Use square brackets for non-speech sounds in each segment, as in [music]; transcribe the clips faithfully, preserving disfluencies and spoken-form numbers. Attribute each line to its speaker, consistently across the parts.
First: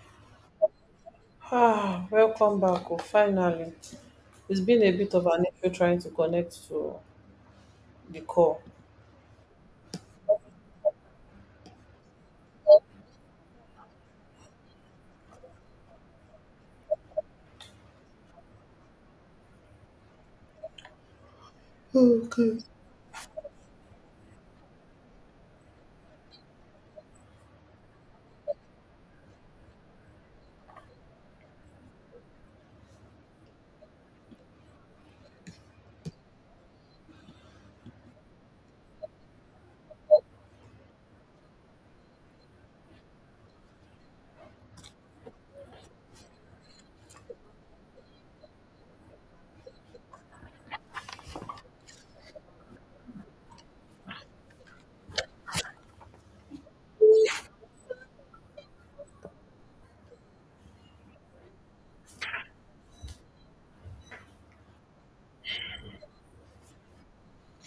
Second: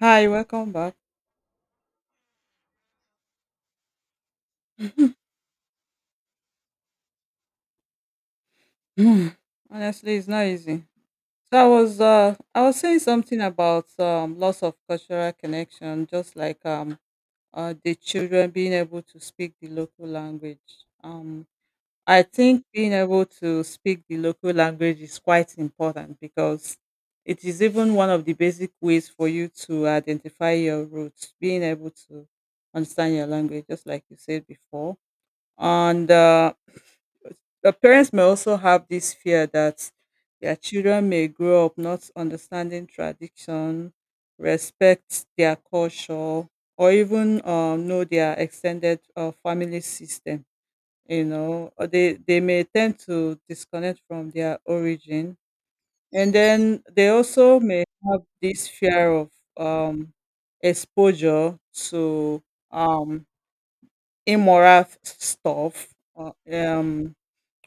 Speaker 1: Hi, welcome back.
Speaker 2: Ah, welcome back. Oh, finally. It's been a bit of an issue trying to connect to the call.
Speaker 1: [sighs] Honestly, it's not easy. So I was uh I was saying something about um loss of cultural connection, just like um uh the children being able to speak the local language. Um I think being able to speak the local language is quite important because it is even one of the basic ways for you to identify your roots, being able to understand your language, just like you said before. And uh the parents may also have this fear that their children may grow up not understanding tradition, respect their culture, or even um, know their extended uh, family system. You know, or they, they may tend to disconnect from their origin. And then they also may have this fear of um, exposure to um, immoral f- stuff. uh, Um,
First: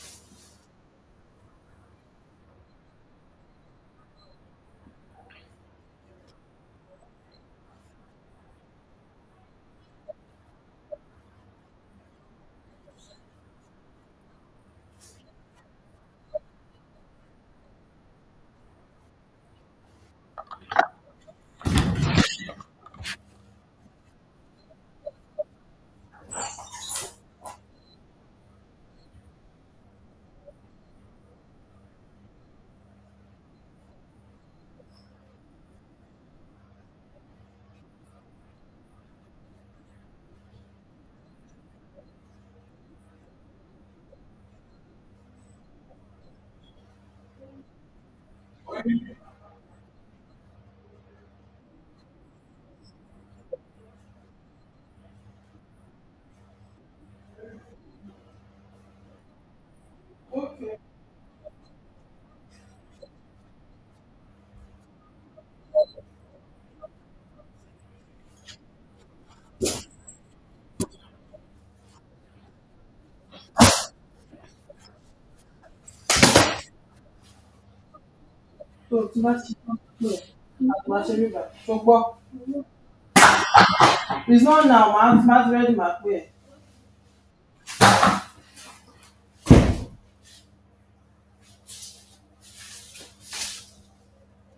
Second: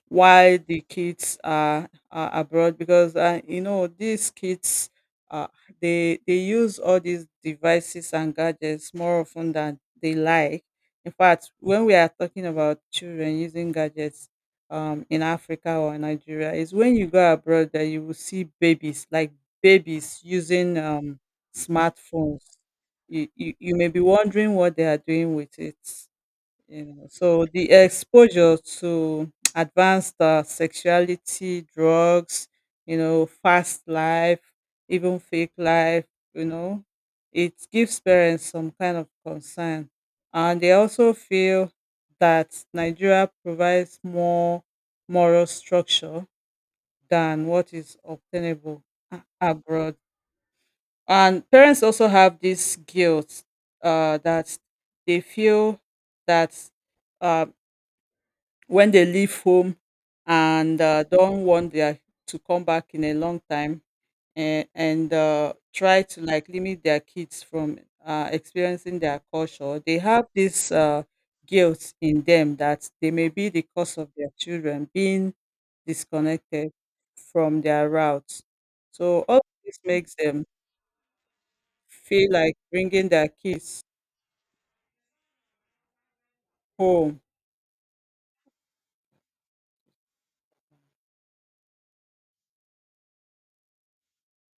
Speaker 1: why the kids are, are abroad, because uh, you know these kids uh, they they use all these devices and gadgets more often than they like. In fact, when we are talking about children using gadgets um, in Africa or Nigeria, is when you go abroad that you will see babies like babies using um, smartphones. You, you, you may be wondering what they are doing with it. You know, so the exposure to [tsk] advanced uh, sexuality, drugs, you know, fast life, even fake life, you know, it gives parents some kind of concern. And they also feel that Nigeria provides more moral structure than what is obtainable a- abroad. And parents also have this guilt, uh, that they feel that uh, when they leave home and uh, don't want their to come back in a long time, and, and uh, try to like limit their kids from uh, experiencing their culture. They have this uh, guilt in them that they may be the cause of their children being disconnected from their routes.
Speaker 2: Tó tí
Speaker 1: So
Speaker 2: bá
Speaker 1: all of
Speaker 2: ti ṣe
Speaker 1: this
Speaker 2: tó
Speaker 1: makes them
Speaker 2: àgbà ṣe rí bá ṣùgbọ́n
Speaker 1: feel like bringing their kids
Speaker 2: it's not now ma ma ti ready ma pé ẹ̀.
Speaker 1: home.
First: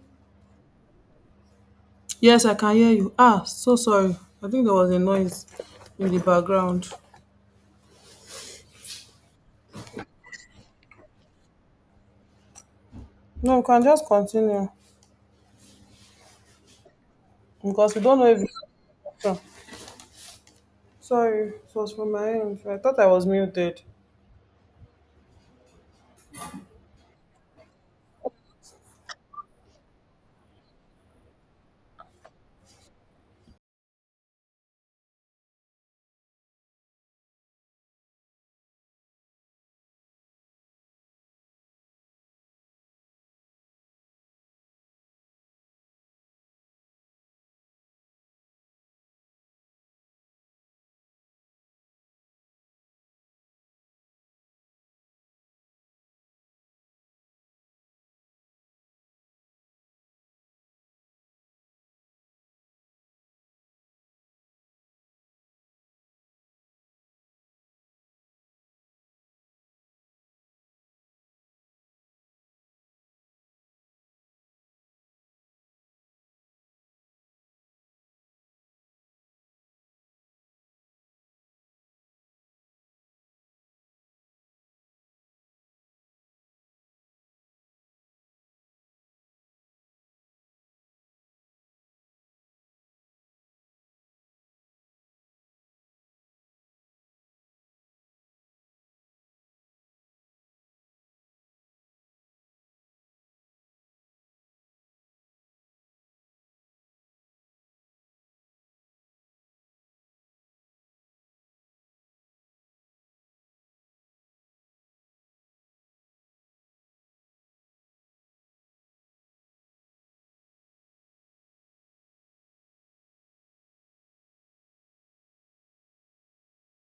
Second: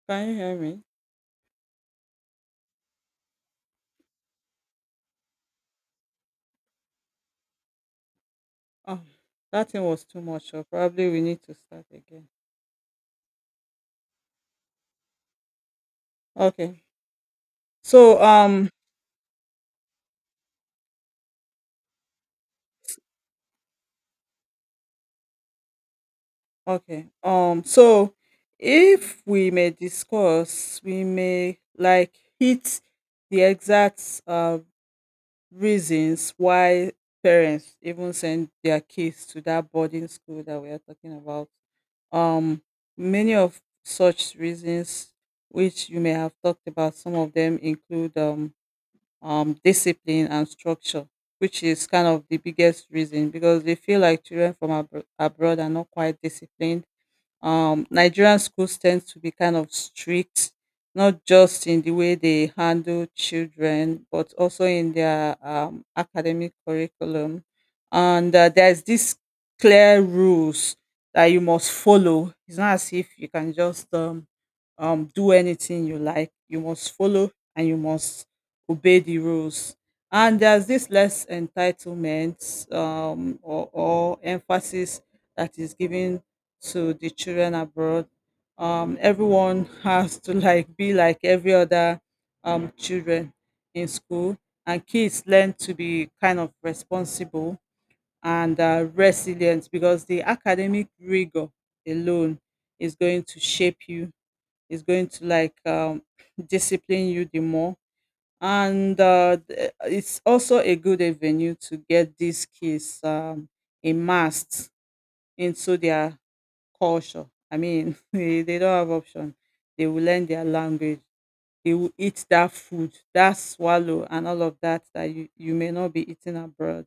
Speaker 1: Can you hear me?
Speaker 2: Yes, I can hear you. Ah, so sorry. I think there was a noise in the background.
Speaker 1: Oh, that thing was too much, so probably we need to start again.
Speaker 2: No, we can just continue
Speaker 1: Okay.
Speaker 2: because we don't
Speaker 1: So,
Speaker 2: know if.
Speaker 1: um,
Speaker 2: It's. Sorry, it was from my end. I thought I was muted.
Speaker 1: okay. Um, so if we may discuss, we may like hit the exact uh, reasons why parents even send their kids to that boarding school that we are talking about. Um, Many of such reasons, which you may have talked about, some of them include um um, discipline and structure, which is kind of the biggest reason because they feel like children from abro- abroad are not quite disciplined. um Nigerian schools tend to be kind of strict, not just in the way they handle children, but also in their um, academic curriculum. And uh, there's this clear rules that you must follow. It's not as if you can just um, um, do anything you like. You must follow, and you must obey the rules. And there's this less entitlement, um, or, or emphasis, that is given to the children abroad. Um, everyone has to like be like every other um, children in school, and kids learn to be kind of responsible and uh, resilient because the academic rigor alone is going to shape you. Is going to like um, [clears throat] discipline you the more, and uh, th- it's also a good avenue to get these kids um, immersed into their culture. I mean, [laughs] they they don't have option. They will learn their language. They will eat that food, that swallow, and all of that that you, you may not be eating abroad.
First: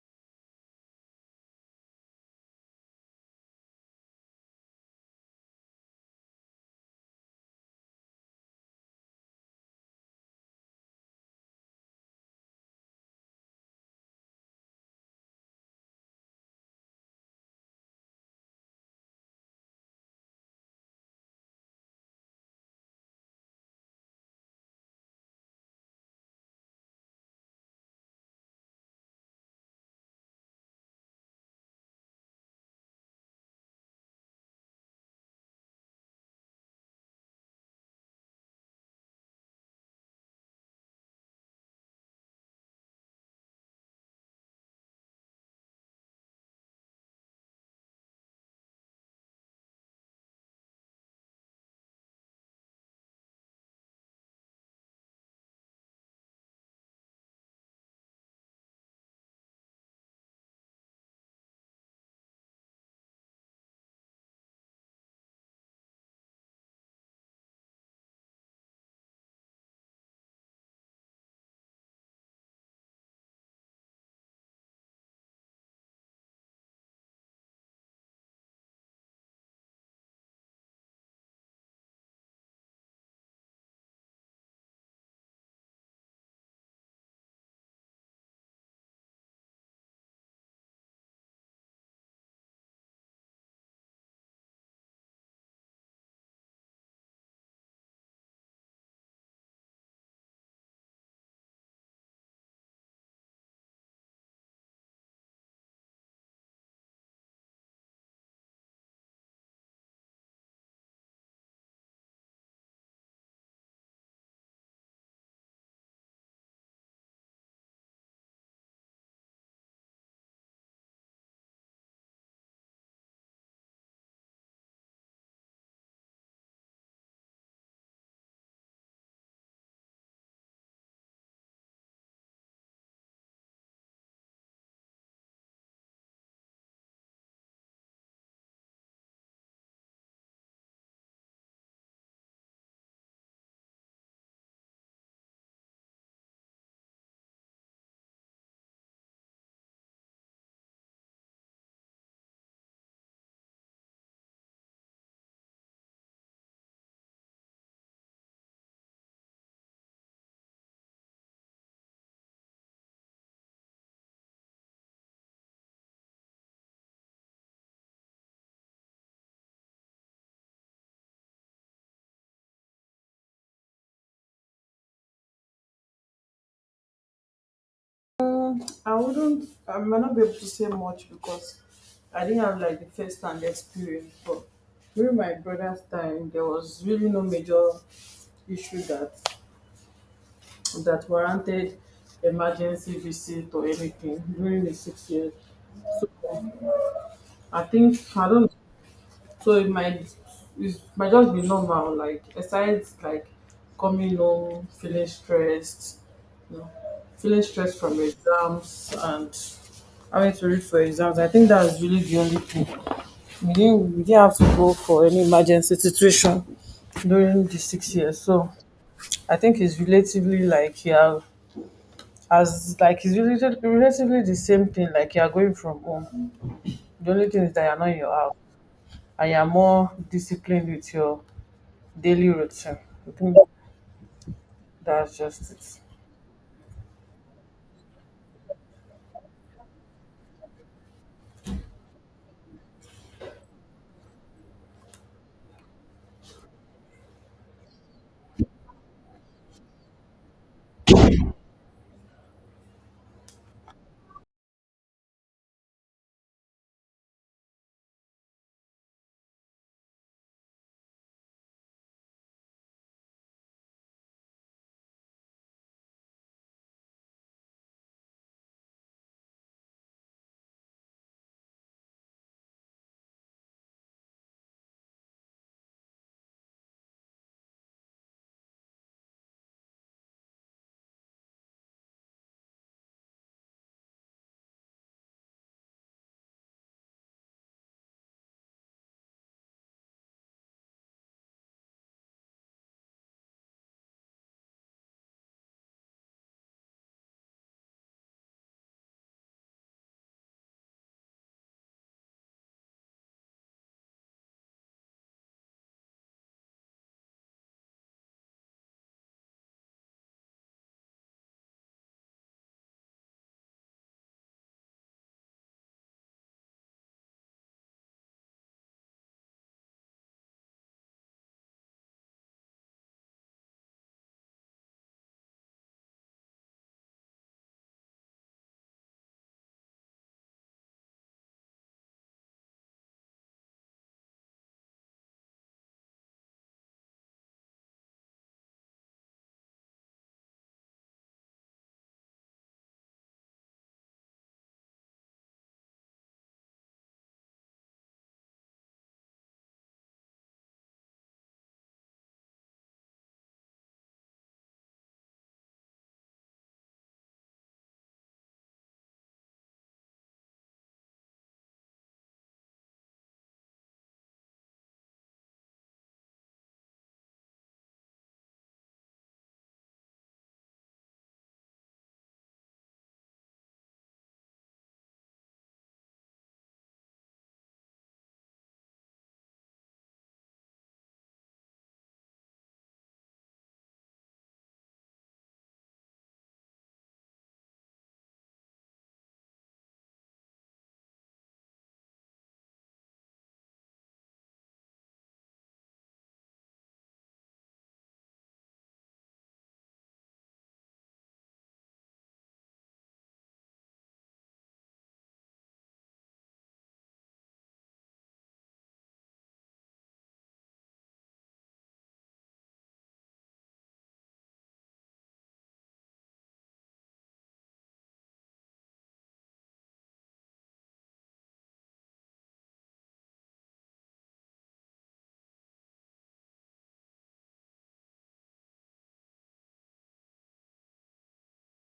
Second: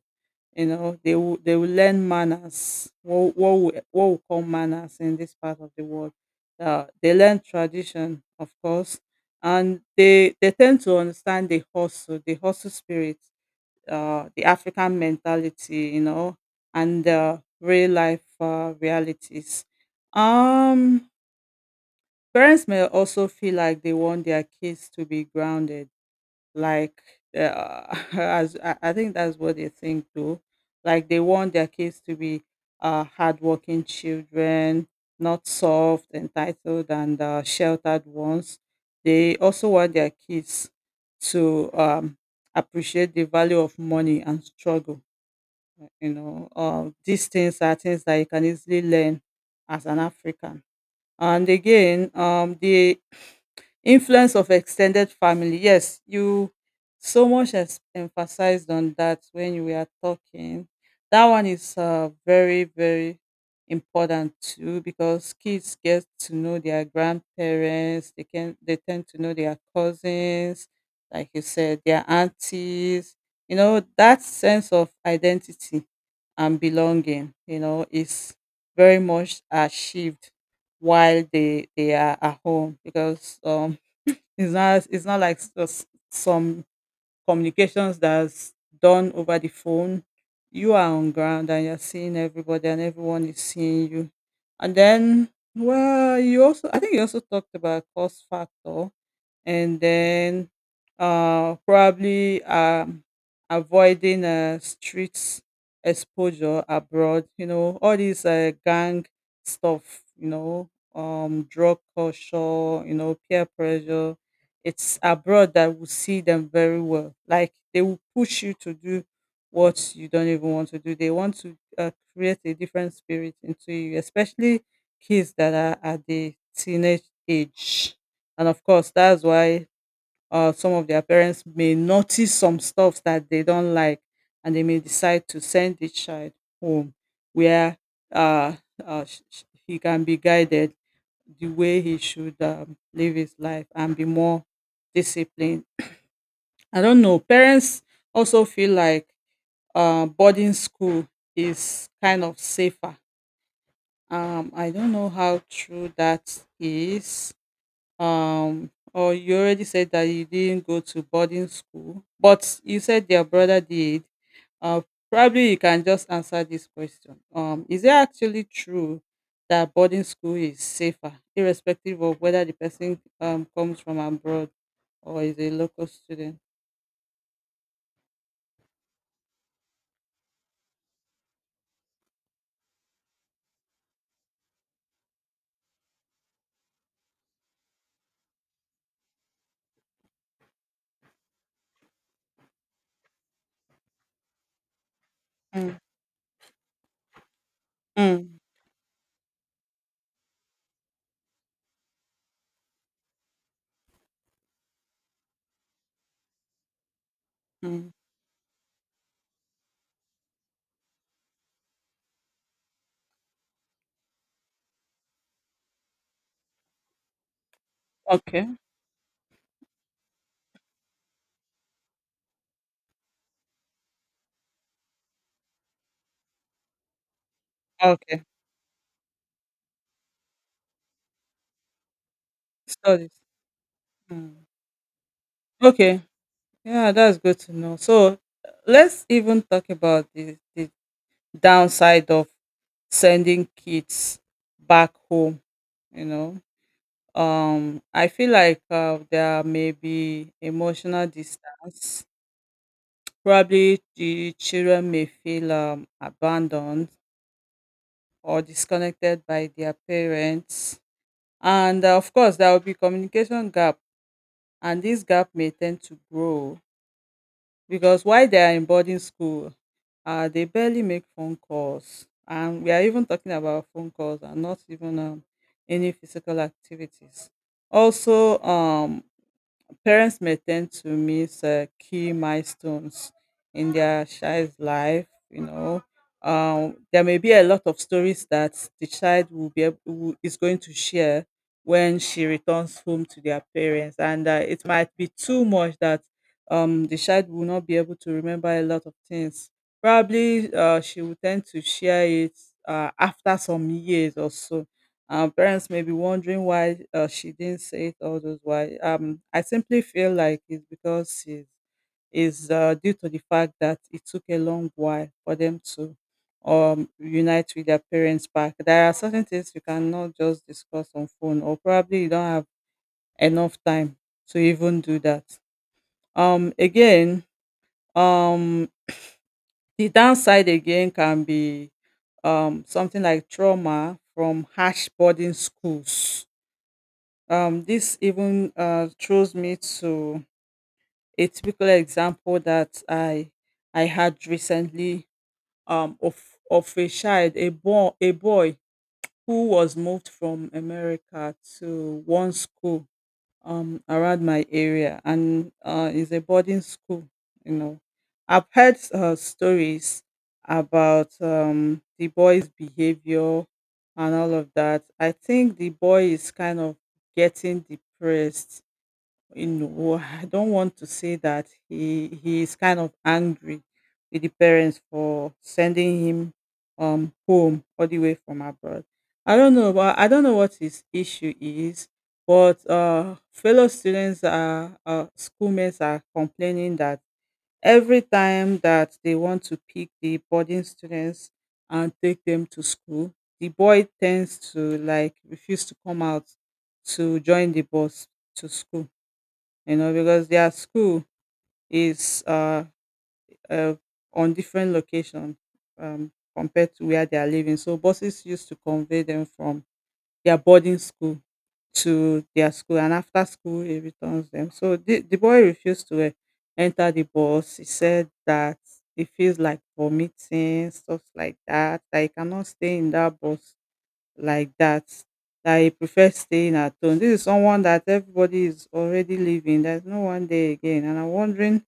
Speaker 1: You know, they will they will learn manners. What what we, what we call manners in this part of the world. Uh, they learn tradition, of course, and they they tend to understand the hustle, the hustle spirit, uh, the African mentality, you know, and uh, real life uh, realities. Um, Parents may also feel like they want their kids to be grounded, like uh, [laughs] as I I think that's what they think too. Like they want their kids to be uh, hardworking children, not soft, entitled, and uh, sheltered ones. They also want their kids to um, appreciate the value of money and struggle. You know, uh, these things are things that you can easily learn as an african. And again, um, the influence of extended family. Yes, you so much has emphasized on that when you were talking. That one is uh, very, very important too, because kids get to know their grandparents. They can they tend to know their cousins, like you said, their aunties. You know, that sense of identity and belonging, you know, is very much achieved while they they are at home, because um it's not it's not like s- some communications that's done over the phone. You are on ground and you're seeing everybody and everyone is seeing you. And then, well, you also I think you also talked about cost factor, and then uh probably um avoiding uh streets exposure abroad, you know, all these uh, gang stuff, you know, um drug culture, you know, peer pressure. It's abroad that will see them very well. Like they will push you to do what you don't even want to do. They want to uh, create a different spirit into you, especially kids that are at the teenage age. And of course, that's why uh, some of their parents may notice some stuff that they don't like, and they may decide to send the child home where uh, uh, sh- sh- he can be guided the way he should um, live his life and be more disciplined. I don't know. Parents also feel like uh, boarding school is kind of safer. Um, I don't know how true that is. Um or you already said that you didn't go to boarding school, but you said your brother did. uh Probably you can just answer this question. Um is it actually true that boarding school is safer, irrespective of whether the person um comes from abroad or is a local student?
Speaker 2: I wouldn't. I might not be able to say much because I didn't have like the first hand experience. But during my brother's time, there was really no major issue that that warranted emergency visit or anything during the six years.
Speaker 1: Mm.
Speaker 2: So I think I
Speaker 1: Mm.
Speaker 2: don't. So it might it might just be normal, like besides like coming home, feeling stressed, you know, feeling stressed
Speaker 1: Mm.
Speaker 2: from exams and having to read for exams. I think that's really the only thing. We didn't we didn't have to go for any emergency situation during the six years.
Speaker 1: Okay.
Speaker 2: So I think it's relatively like you are as like it's really relatively the same thing. Like you are going from home. The only thing is that you're not in your
Speaker 1: Okay.
Speaker 2: house and you're more disciplined with your daily routine. I
Speaker 1: Studies.
Speaker 2: think
Speaker 1: Mm.
Speaker 2: that's just it.
Speaker 1: Okay. Yeah, that's good to know. So let's even talk about the, the downside of sending kids back home. You know, um I feel like uh, there may be emotional distance. Probably the children may feel um, abandoned or disconnected by their parents, and uh, of course there will be communication gap, and this gap may tend to grow because while they are in boarding school, uh, they barely make phone calls. And we are even talking about phone calls and not even um, any physical activities. Also, um, parents may tend to miss uh, key milestones in their child's life, you know. Um, there may be a lot of stories that the child will be ab- will, is going to share when she returns home to their parents, and uh, it might be too much that um, the child will not be able to remember a lot of things. Probably uh, she will tend to share it uh, after some years or so. Our parents may be wondering why uh, she didn't say it all those why. Um, I simply feel like it's because it's, it's uh, due to the fact that it took a long while for them to um unite with their parents back. There are certain things you cannot just discuss on phone, or probably you don't have enough time to even do that. Um, again, um, the downside again can be um something like trauma from harsh boarding schools. Um, this even uh, throws me to a typical example that I I had recently, um, of of a child, a boy, a boy who was moved from America to one school um, around my area, and uh, is a boarding school. You know, I've heard uh, stories about um, the boy's behavior and all of that. I think the boy is kind of getting depressed. You know, I don't want to say that he he is kind of angry with the parents for sending him um home all the way from abroad. I don't know, but I don't know what his issue is. But uh, fellow students are uh, schoolmates are complaining that every time that they want to pick the boarding students and take them to school, the boy tends to like refuse to come out to join the bus to school, you know, because their school is uh, uh, on different location um, compared to where they are living. So buses used to convey them from their boarding school to their school, and after school it returns them. So the, the boy refused to uh, enter the bus. He said that he feels like vomiting, stuff like that. That he cannot stay in that bus like that, that he prefers staying at home. This is someone that everybody is already leaving. There's no one there again. And I'm wondering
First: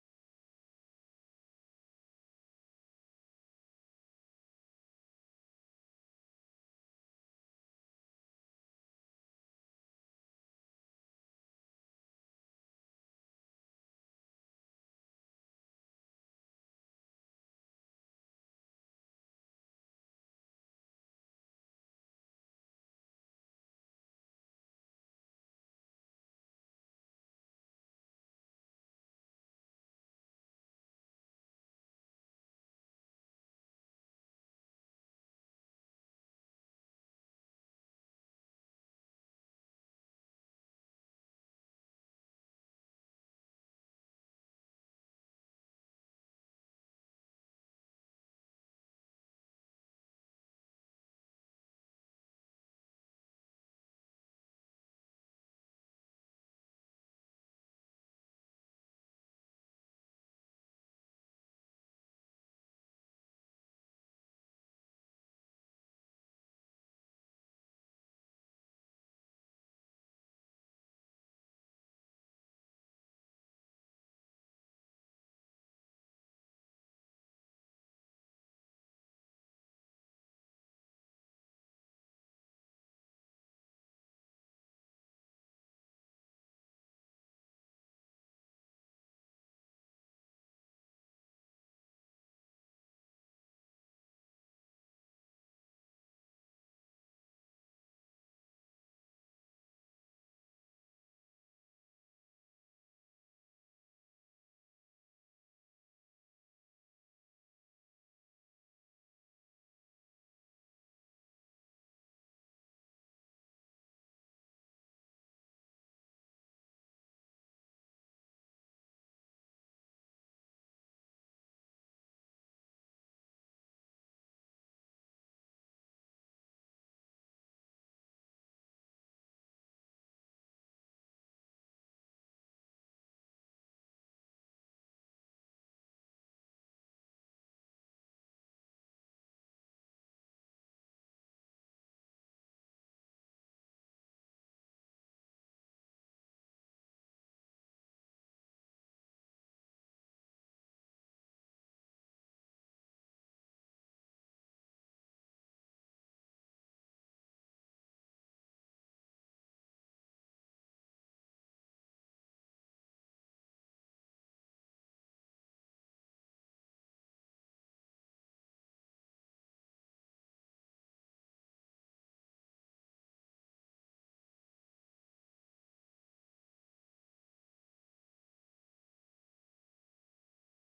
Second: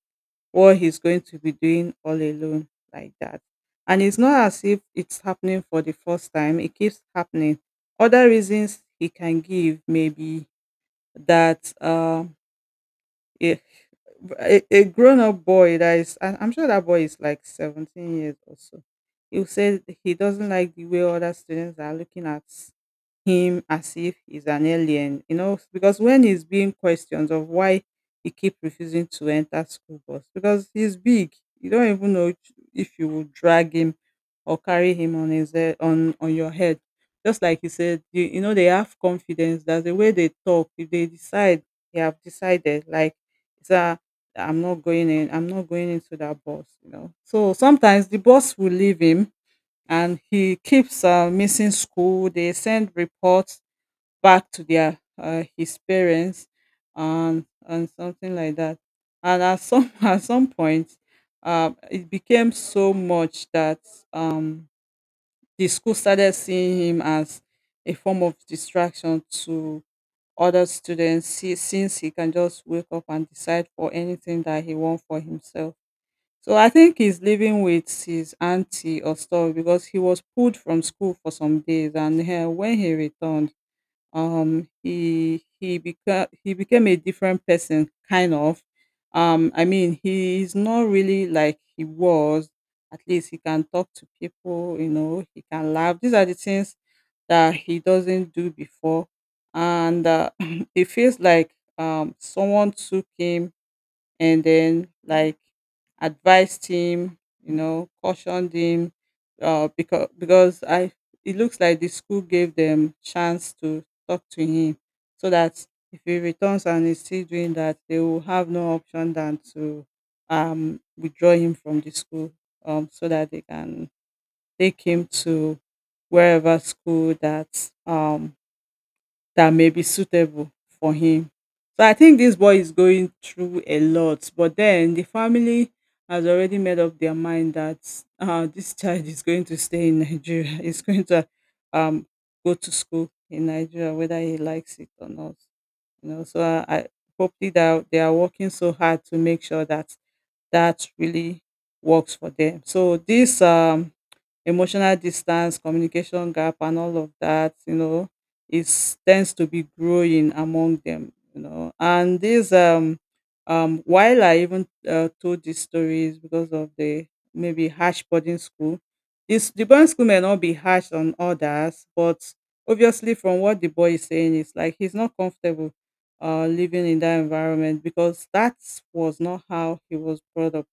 Speaker 1: what he's going to be doing all alone like that. And it's not as if it's happening for the first time, it keeps happening. Other reasons he can give maybe that um yeah. A, a grown up boy that is, I- I'm sure that boy is like seventeen years or so. He said he doesn't like the way other students are looking at him as if he's an alien, you know. Because when he's being questioned of why he keep refusing to enter school bus, because he's big, you don't even know if you will drag him or carry him on his head, on on your head. Just like he said, you, you know, they have confidence. That's the way they talk. If they decide, they have decided. Like that, I'm not going in, I'm not going into that bus, you know. So sometimes the boss will leave him and he keeps uh, missing school. They send reports back to their uh, his parents and and something like that. And at some [laughs] at some point, um, it became so much that um, the school started seeing him as a form of distraction to other students, si- since he can just wake up and decide for anything that he want for himself. So I think he's living with his auntie or story, because he was pulled from school for some days, and eh, when he returned, um he he became he became a different person, kind of. um I mean, he's not really like he was. At least he can talk to people, you know, he can laugh. These are the things that he doesn't do before. And uh, [clears throat] it feels like um someone took him and then, like, advised him, you know, cautioned him. Uh, because because I, it looks like the school gave them chance to talk to him, so that if he returns and is still doing that, they will have no option than to um withdraw him from the school, um, so that they can take him to wherever school that um that may be suitable for him. So I think this boy is going through a lot, but then the family has already made up their mind that uh, this child is going to stay in Nigeria. [laughs] He's going to um, go to school in Nigeria, whether he likes it or not. You know, so I, I hopefully that they are working so hard to make sure that that really works for them. So this um emotional distance, communication gap, and all of that, you know, is tends to be growing among them, you know. And this, um, um, while I even uh, told these stories because of the maybe harsh boarding school, this the boarding school may not be harsh on others, but obviously from what the boy is saying, it's like he's not comfortable uh, living in that environment, because that was not how he was brought up.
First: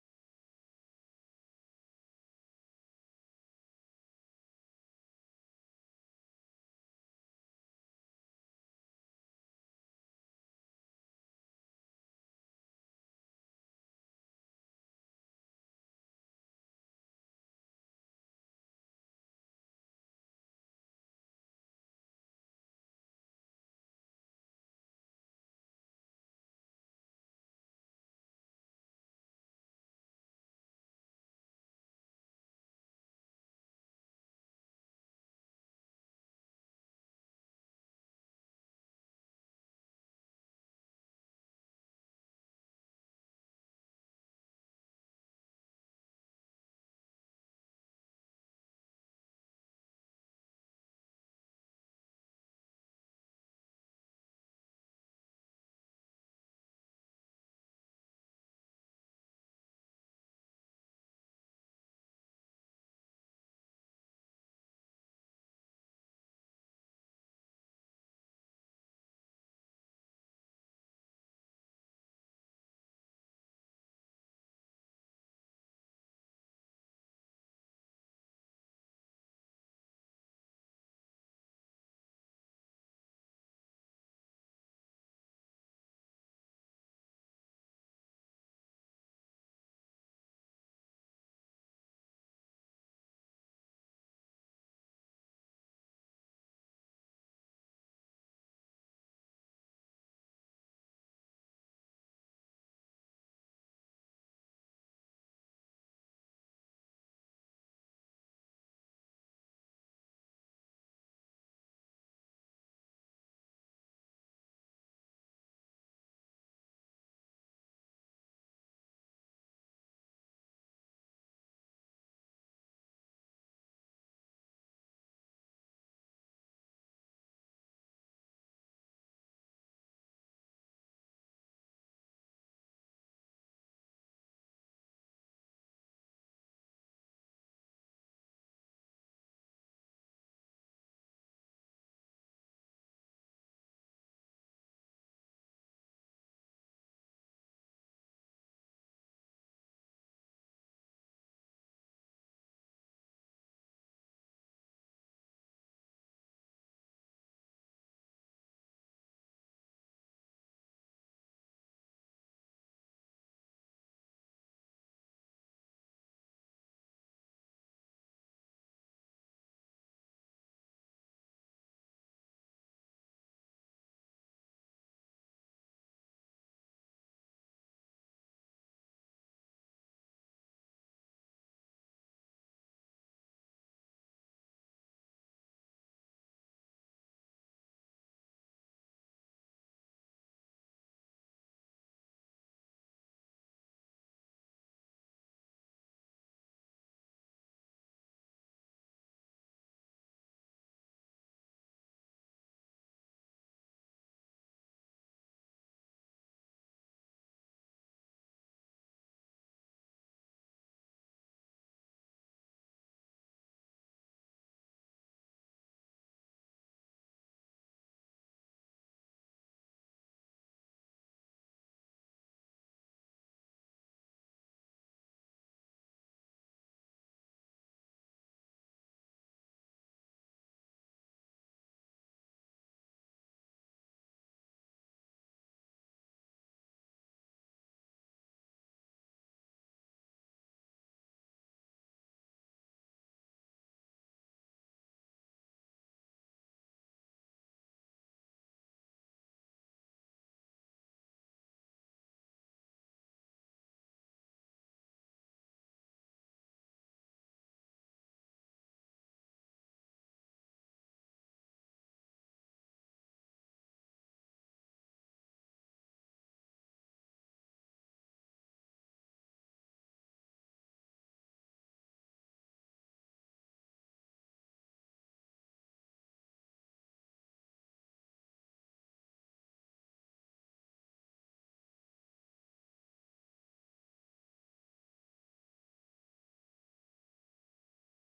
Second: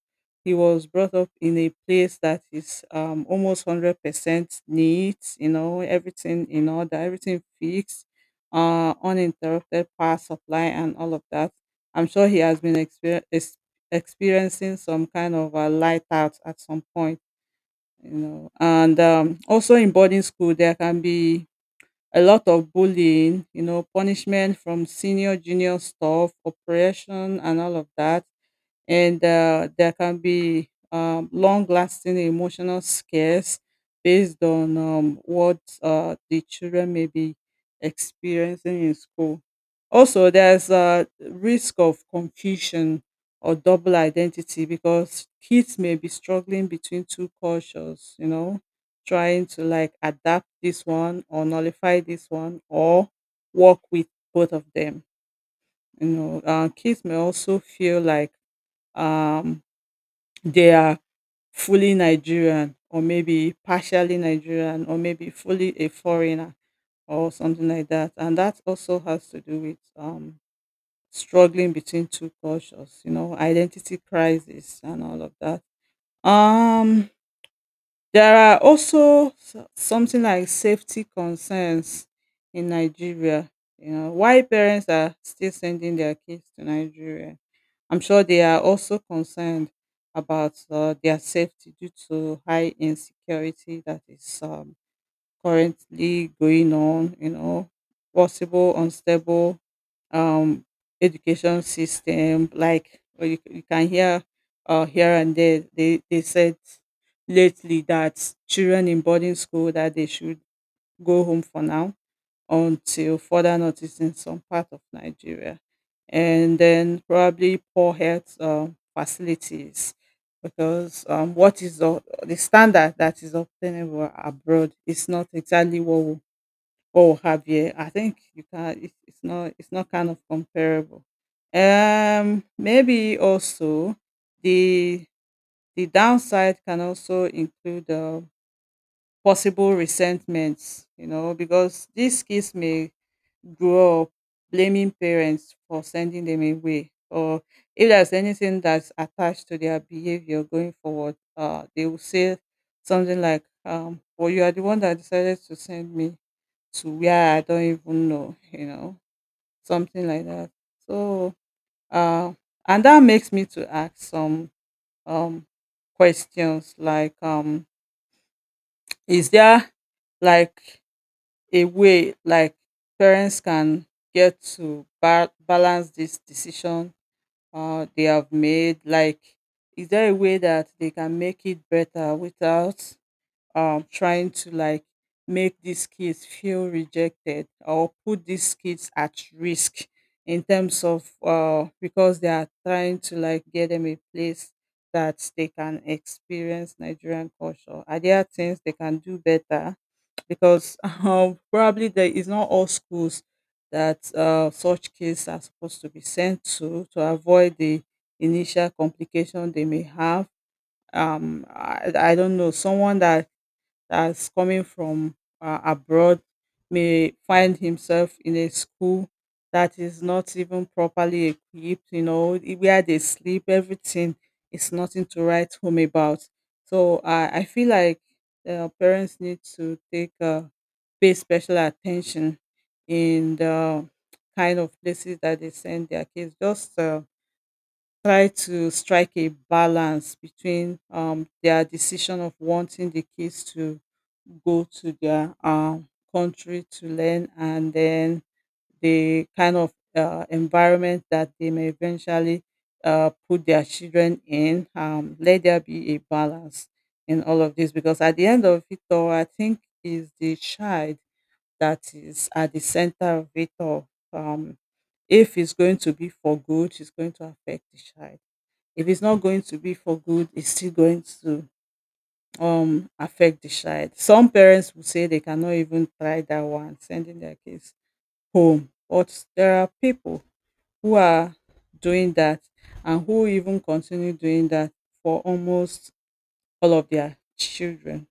Speaker 1: He was brought up in a place that is um, almost one hundred percent neat, you know, everything in order, everything fixed, uh, uninterrupted power supply, and all of that. I'm sure he has been exper- ex- experiencing some kind of a light out at some point, you know. And um, also in boarding school, there can be a lot of bullying, you know, punishment from senior, junior staff, oppression, and all of that. And uh, there can be um, long-lasting emotional scares based on um, what uh, the children may be experiencing in school. Also, there's a risk of confusion or double identity, because kids may be struggling between two cultures, you know, trying to, like, adapt this one or nullify this one, or work with both of them. You know, uh, kids may also feel like um, they are fully Nigerian, or maybe partially Nigerian, or maybe fully a foreigner or something like that. And that also has to do with um, struggling between two cultures, you know, identity crisis and all of that. Um, there are also s- something like safety concerns in Nigeria. You know, why parents are still sending their kids to Nigeria, I'm sure they are also concerned about uh, their safety, due to high insecurity that is um, currently going on, you know, possible unstable um, education system. Like uh, you, you can hear uh, here and there, they, they said lately that children in boarding school, that they should go home for now until further notice in some part of Nigeria. And then probably poor health um, facilities, because um, what is the, the standard that is obtainable abroad is not exactly what we, what we have here. I think you can, it, it's not, it's not kind of comparable. Um, maybe also the the downside can also include uh, possible resentments, you know, because these kids may grow up blaming parents for sending them away. Or if there's anything that's attached to their behavior going forward, uh, they will say something like, um, well, you are the one that decided to send me to where I don't even know, you know, something like that. So uh, and that makes me to ask some um, questions like, um, is there, like, a way, like, parents can get to ba- balance this decision uh, they have made? Like, is there a way that they can make it better without um, trying to, like, make these kids feel rejected or put these kids at risk in terms of uh, because they are trying to, like, get them a place that they can experience Nigerian culture? Are there things they can do better, because [laughs] um, probably there is not all schools that uh, such kids are supposed to be sent to to avoid the initial complication they may have. Um, I, I don't know, someone that that's coming from uh, abroad may find himself in a school that is not even properly equipped, you know, i- where they sleep, everything is nothing to write home about. So I I feel like uh, parents need to take uh, pay special attention in the kind of places that they send their kids. Just uh, try to strike a balance between um, their decision of wanting the kids to go to their um, country to learn, and then the kind of uh, environment that they may eventually uh, put their children in. Um, let there be a balance in all of this, because at the end of it all, I think is the child that is at the center of it all. Um, if it's going to be for good, it's going to affect the child. If it's not going to be for good, it's still going to um affect the child. Some parents will say they cannot even try that one, sending their kids home. But there are people who are doing that, and who even continue doing that for almost all of their children.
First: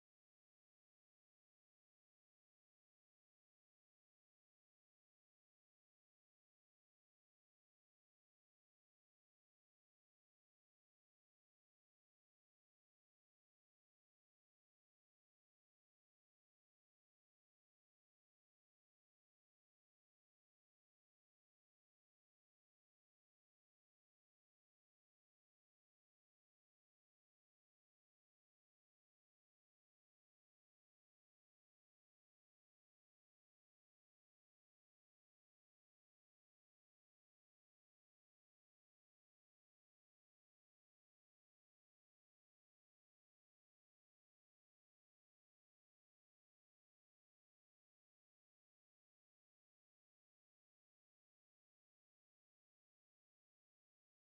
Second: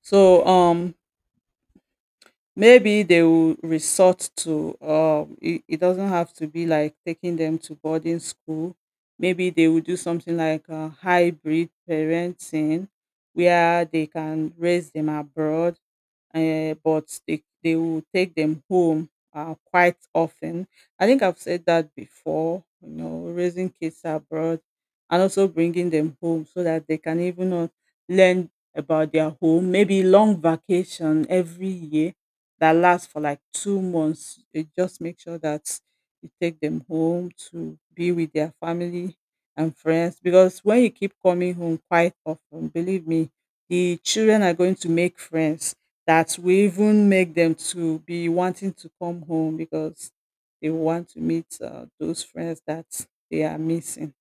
Speaker 1: So um maybe they will resort to, um, it, it doesn't have to be like taking them to boarding school. Maybe they will do something like uh, hybrid parenting, where they can raise them abroad, eh, but they they will take them home uh, quite often. I think I've said that before, you know, raising kids abroad and also bringing them home so that they can even uh, learn about their home. Maybe long vacation every year that lasts for like two months. They just make sure that you take them home to be with their family and friends, because when you keep coming home quite often, believe me, the children are going to make friends that will even make them to be wanting to come home, because they want to meet uh, those friends that they are missing.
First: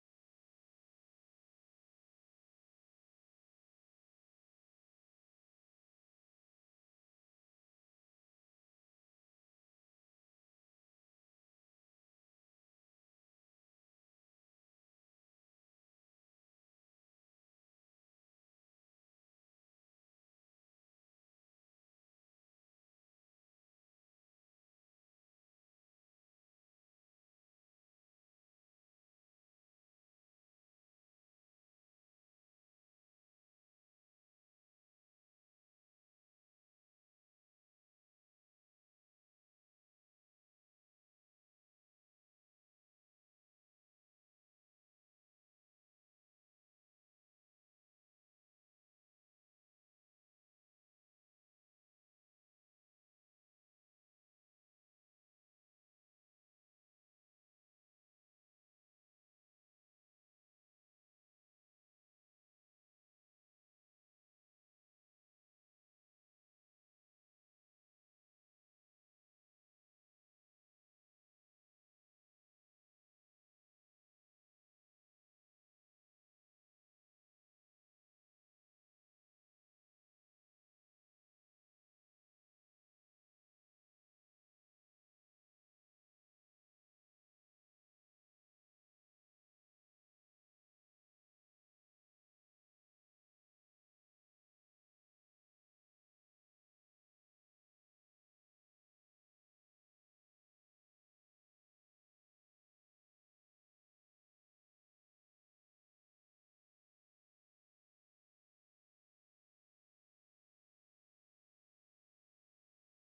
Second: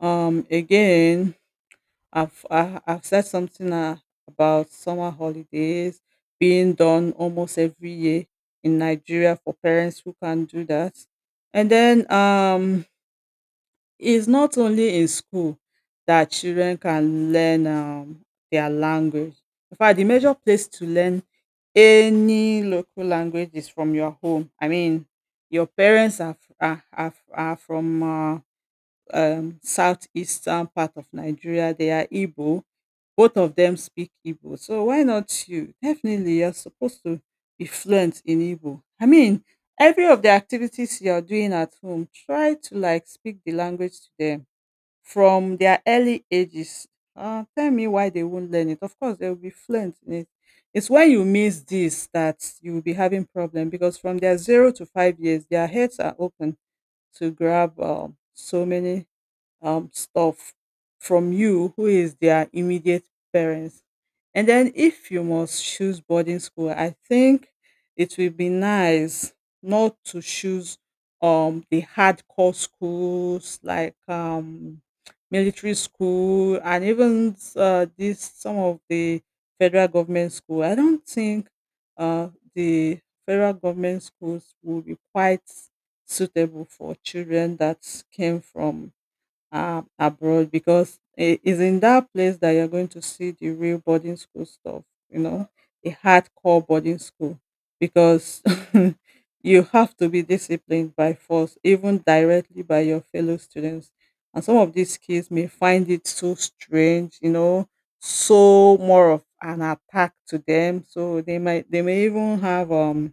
Speaker 1: Um, again, I've I, I've said something uh, about summer holidays being done almost every year in Nigeria for parents who can do that. And then, um it's not only in school that children can learn um their language. In fact, the major place to learn any local language is from your home. I mean, your parents are f- are, are, are from uh, um, southeastern part of Nigeria. They are Igbo. Both of them speak Igbo. So why not you? Definitely, you're supposed to be fluent in Igbo. I mean, every of the activities you're doing at home, try to, like, speak the language to them from their early ages. Uh, tell me why they won't learn it. Of course, they will be fluent in it. It's when you miss this that you will be having problem, because from their zero to five years, their heads are open to grab um, so many um, stuff from you, who is their immediate parents. And then, if you must choose boarding school, I think it will be nice not to choose um the hardcore schools, like um military school, and even uh, this some of the federal government school. I don't think uh the federal government schools will be quite suitable for children that came from uh, abroad, because it is in that place that you're going to see the real boarding school stuff, you know, the hardcore boarding school, because [laughs] you have to be disciplined by force, even directly by your fellow students. And some of these kids may find it so strange, you know, so more of an attack to them. So they might, they may even have um,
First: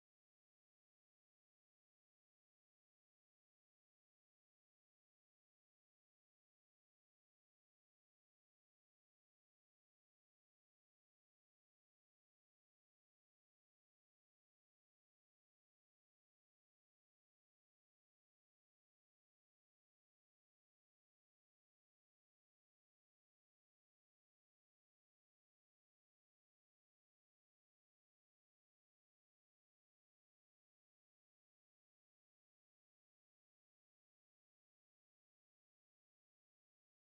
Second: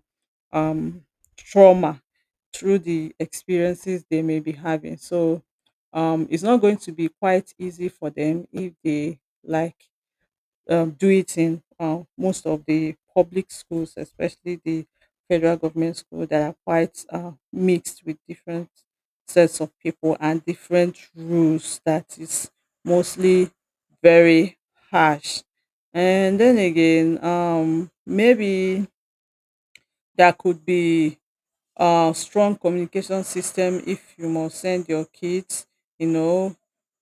Speaker 1: um, trauma through the experiences they may be having. So um, it's not going to be quite easy for them if they like um, do it in um, most of the public schools, especially the federal government schools that are quite uh, mixed with different sets of people and different rules that is mostly very harsh. And then again, um, maybe there could be uh, strong communication system. If you must send your kids, you know,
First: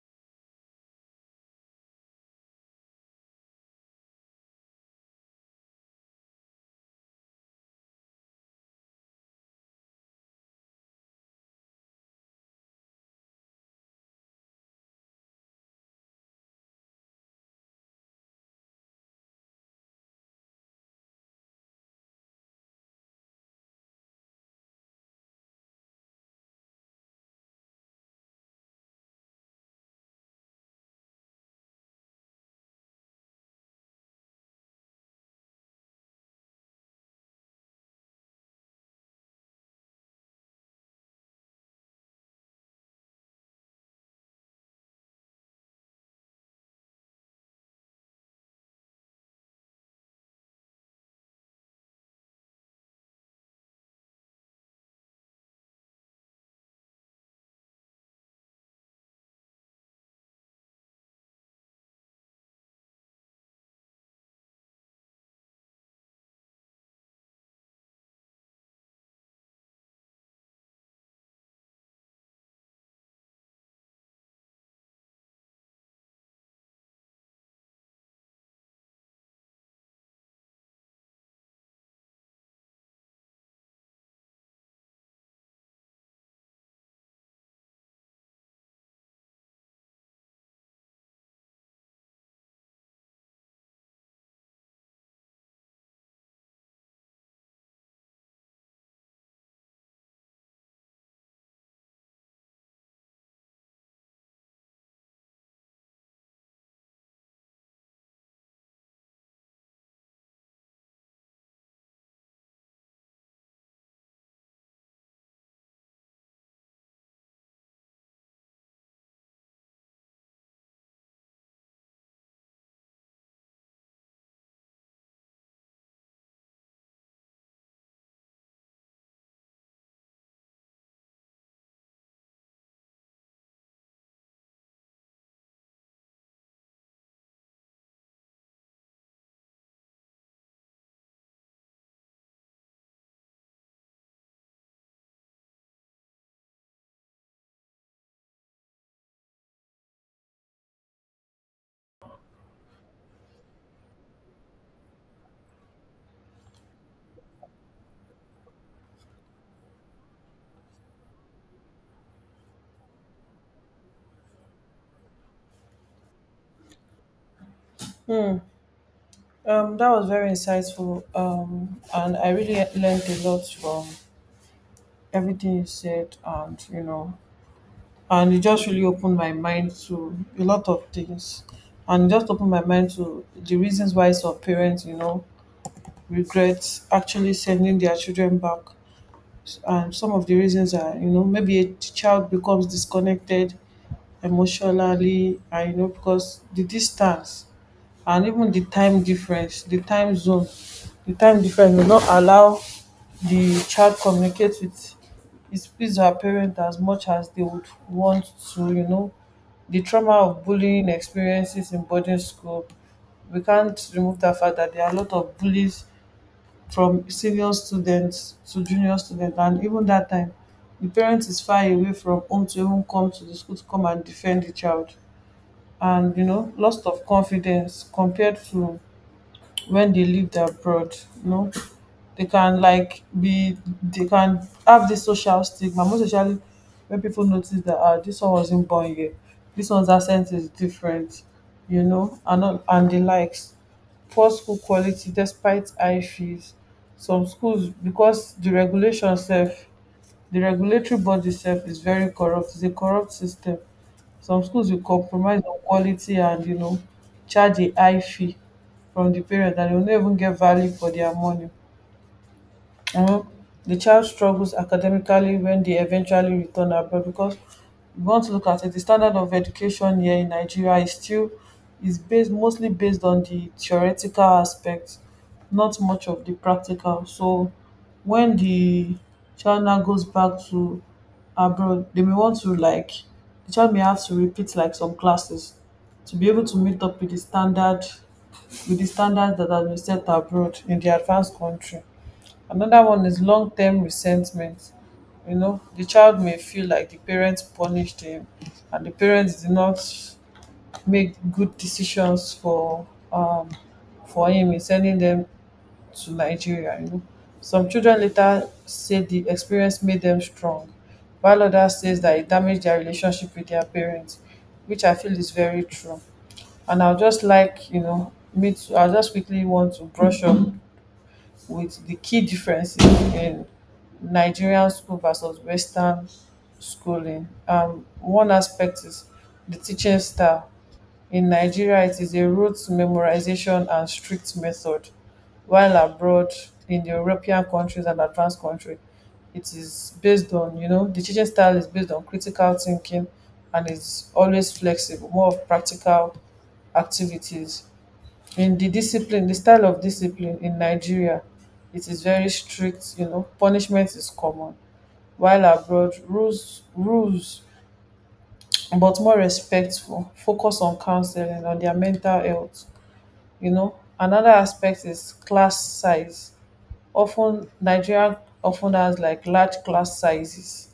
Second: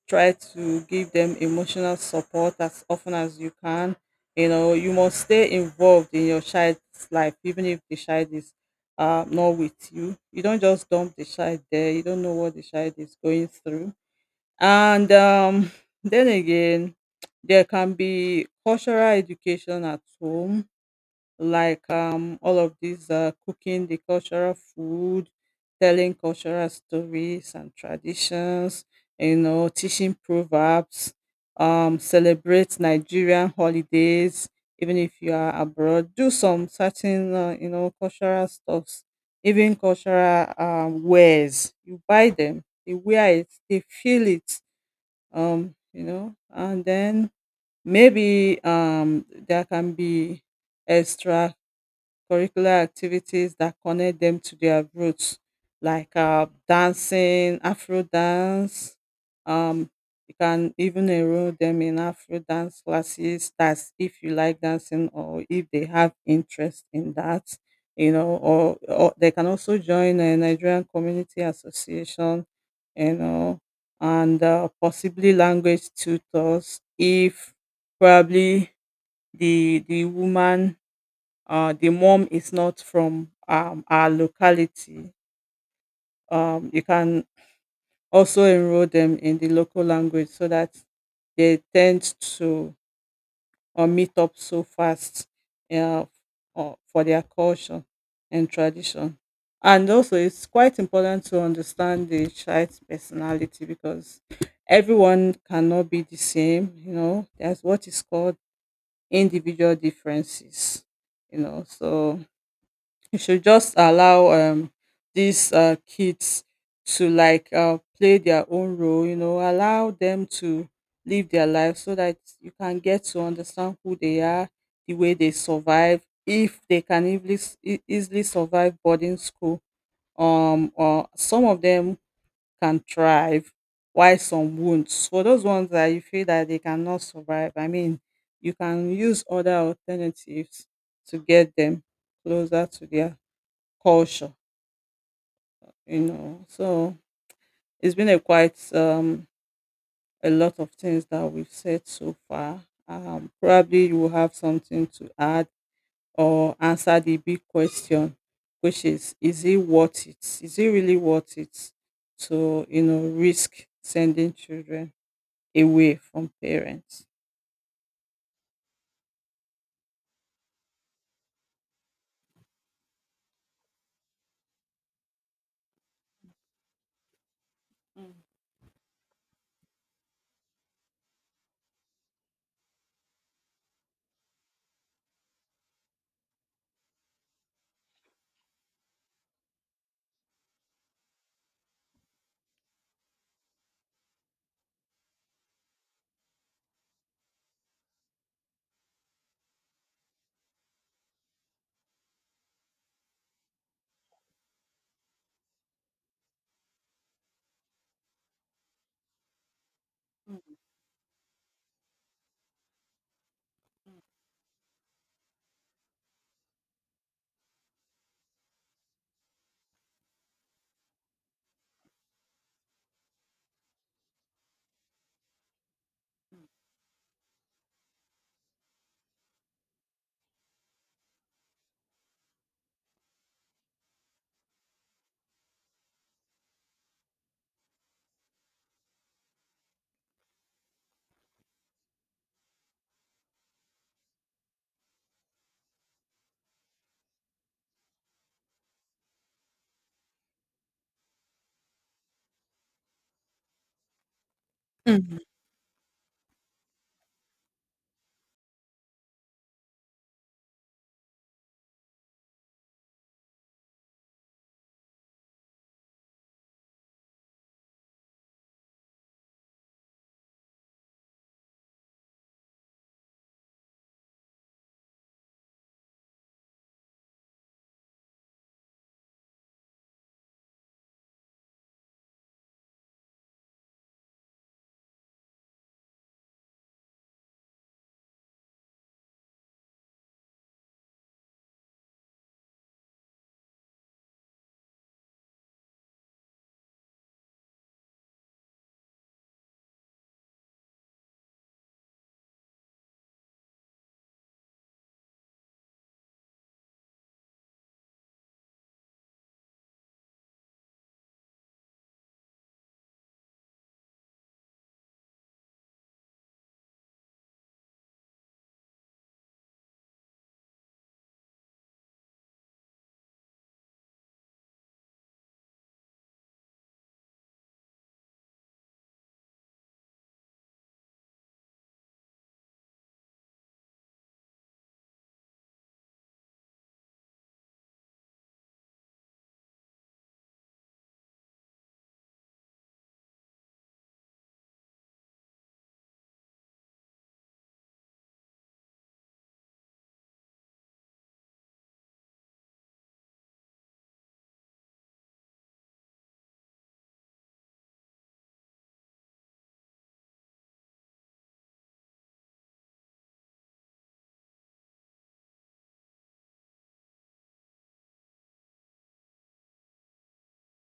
Speaker 1: try to give them emotional support as often as you can. You know, you must stay involved in your child's life even if the child is uh, not with you. You don't just dump the child there, you don't know what the child is going through. And um, then again, there can be cultural education at home, like um, all of these uh, cooking the cultural food, telling cultural stories and traditions, you know, teaching proverbs, um, celebrate Nigerian holidays, even if you are abroad. Do some certain, uh, you know, cultural stuffs, even cultural um, wares. You buy them, they wear it, they feel it, um, you know. And then maybe um, there can be extra curricular activities that connect them to their roots, like uh, dancing, Afro dance. Um, you can even enroll them in Afro dance classes. That's if you like dancing or if they have interest in that. You know, or, or they can also join a Nigerian Community Association. You know, and uh, possibly language tutors if probably the the woman, uh, the mom, is not from um, our locality. Um, you can also enroll them in the local language so that they tend to or meet up so fast, uh, or for their culture and tradition. And also, it's quite important to understand the child's personality, because everyone cannot be the same. You know, there's what is called individual differences. You know, so you should just allow um these uh kids to like uh play their own role. You know, allow them to live their life so that you can get to understand who they are, the way they survive, if they can easily e- easily survive boarding school. Um or some of them can thrive while some won't. For those ones that you feel that they cannot survive, I mean, you can use other alternatives to get them closer to their culture, you know. So it's been a quite um a lot of things that we've said so far. Um, probably you will have something to add or answer the big question, which is: Is it worth it? Is it really worth it to, you know, risk sending children away from parents?
Speaker 2: Um, that was very insightful, um, and I really learned a lot from everything you said, and you know, and it just really opened my mind to a lot of things, and just opened my mind to the reasons why some parents, you know, regret actually sending their children back, and some of the reasons are, you know, maybe a child becomes disconnected emotionally, and you know, because the distance and even the time difference, the time zone, the time difference will not allow the child communicate with his his or her parent as much as they would want to you know The trauma of bullying experiences in boarding school. We can't remove the fact that there are a lot of bullies from senior students to junior students, and even that time the parent is far away from home to even come to the school to come and defend the child. And you know loss of confidence compared to when they lived abroad. you know they can like be they can have this social stigma, most especially when people notice that ah this one wasn't born here, this one's accent is different, you know and all- and the likes. Poor school quality despite high fees, some schools, because the regulation sef, the regulatory body itself is very corrupt. It's a corrupt system. Some schools will
Speaker 1: Mhm.
Speaker 2: compromise on quality and you know charge a high fee from the parent and they will not even get value for their money. Mhm. The child struggles academically when they eventually return abroad because we want to look at it. The standard of education here in Nigeria is still is based mostly based on the theoretical aspect, not much of the practical. So when the child now goes back to abroad, they may want to like the child may have to repeat like some classes to be able to meet up with the standard with the standards that have been set abroad in the advanced country. Another one is long term resentment. You know, the child may feel like the parents punished him and the parents did not make good decisions for um for him in sending them to Nigeria, you know. Some children later say the experience made them strong, while others says that it damaged their relationship with their parents, which I feel is very true. And I'll just like, you know, me too, I'll just quickly want to brush up with the key differences in Nigerian school versus Western schooling. Um, one aspect is the teaching style. In Nigeria, it is a rote memorization and strict method, while abroad in the European countries and advanced countries, it is based on, you know, the teaching style is based on critical thinking and is always flexible, more of practical activities in the discipline, the style of discipline in Nigeria. It is very strict. You know, punishment is common, while abroad, rules rules but more respectful, focus on counselling on their mental health. You know, another aspect is class size. Often ten Nigerian of has like large class sizes,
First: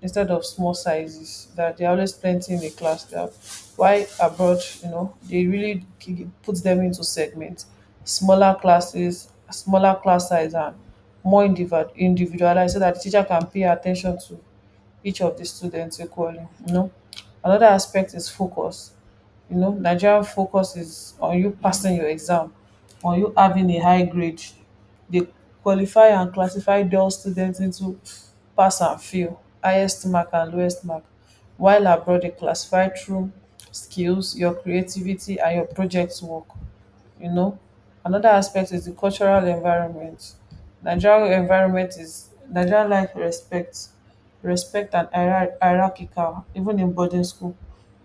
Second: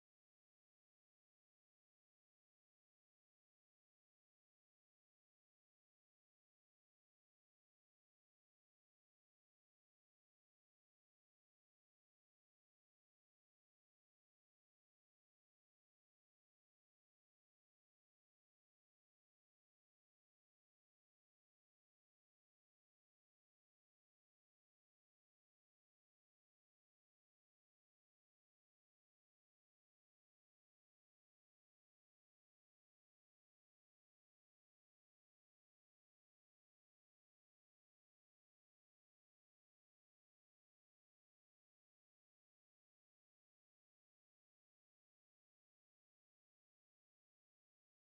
Speaker 2: instead of small sizes that they're always plenty in a class they have, why abroad, you know they really k- put them into segments, smaller classes smaller class size and more individ- individualized, so that the teacher can pay attention to each of the students equally you know Another aspect is focus. You know nigerian focus is on you passing your exam, on you having a high grade. They qualify and classify those students into pass and fail, highest mark and lowest mark, while abroad they classify through skills, your creativity and your project work. You know, Another aspect is the cultural environment. Nigerian environment is Nigerian life respect respect and hierar hierarchical even in boarding school.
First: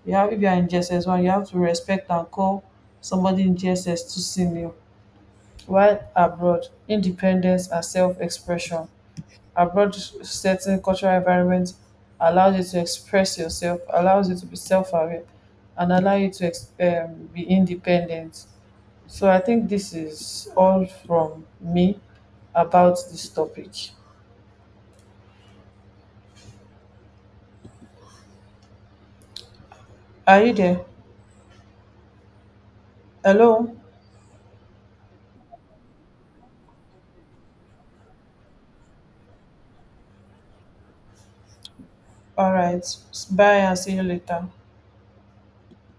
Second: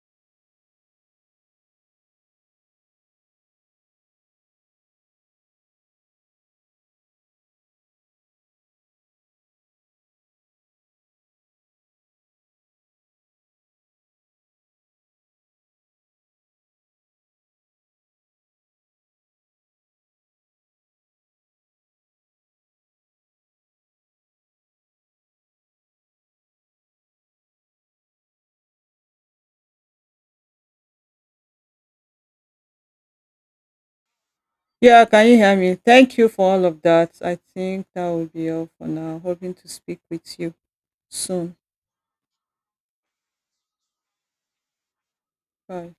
Speaker 2: You have if you are in G S S one you have to respect and call somebody in G S S two senior, while abroad independence and self-expression. Abroad certain cultural environment allows you to express yourself, allows you to be self-aware and allow you to ex- um, be independent. So I think this is all from me about this topic. Are you there? Hello?
Speaker 1: Yeah, can you hear me? Thank you for all of that. I think that will be all for now. Hoping to speak with you soon.
Speaker 2: All right, bye and see you later.
Speaker 1: Bye.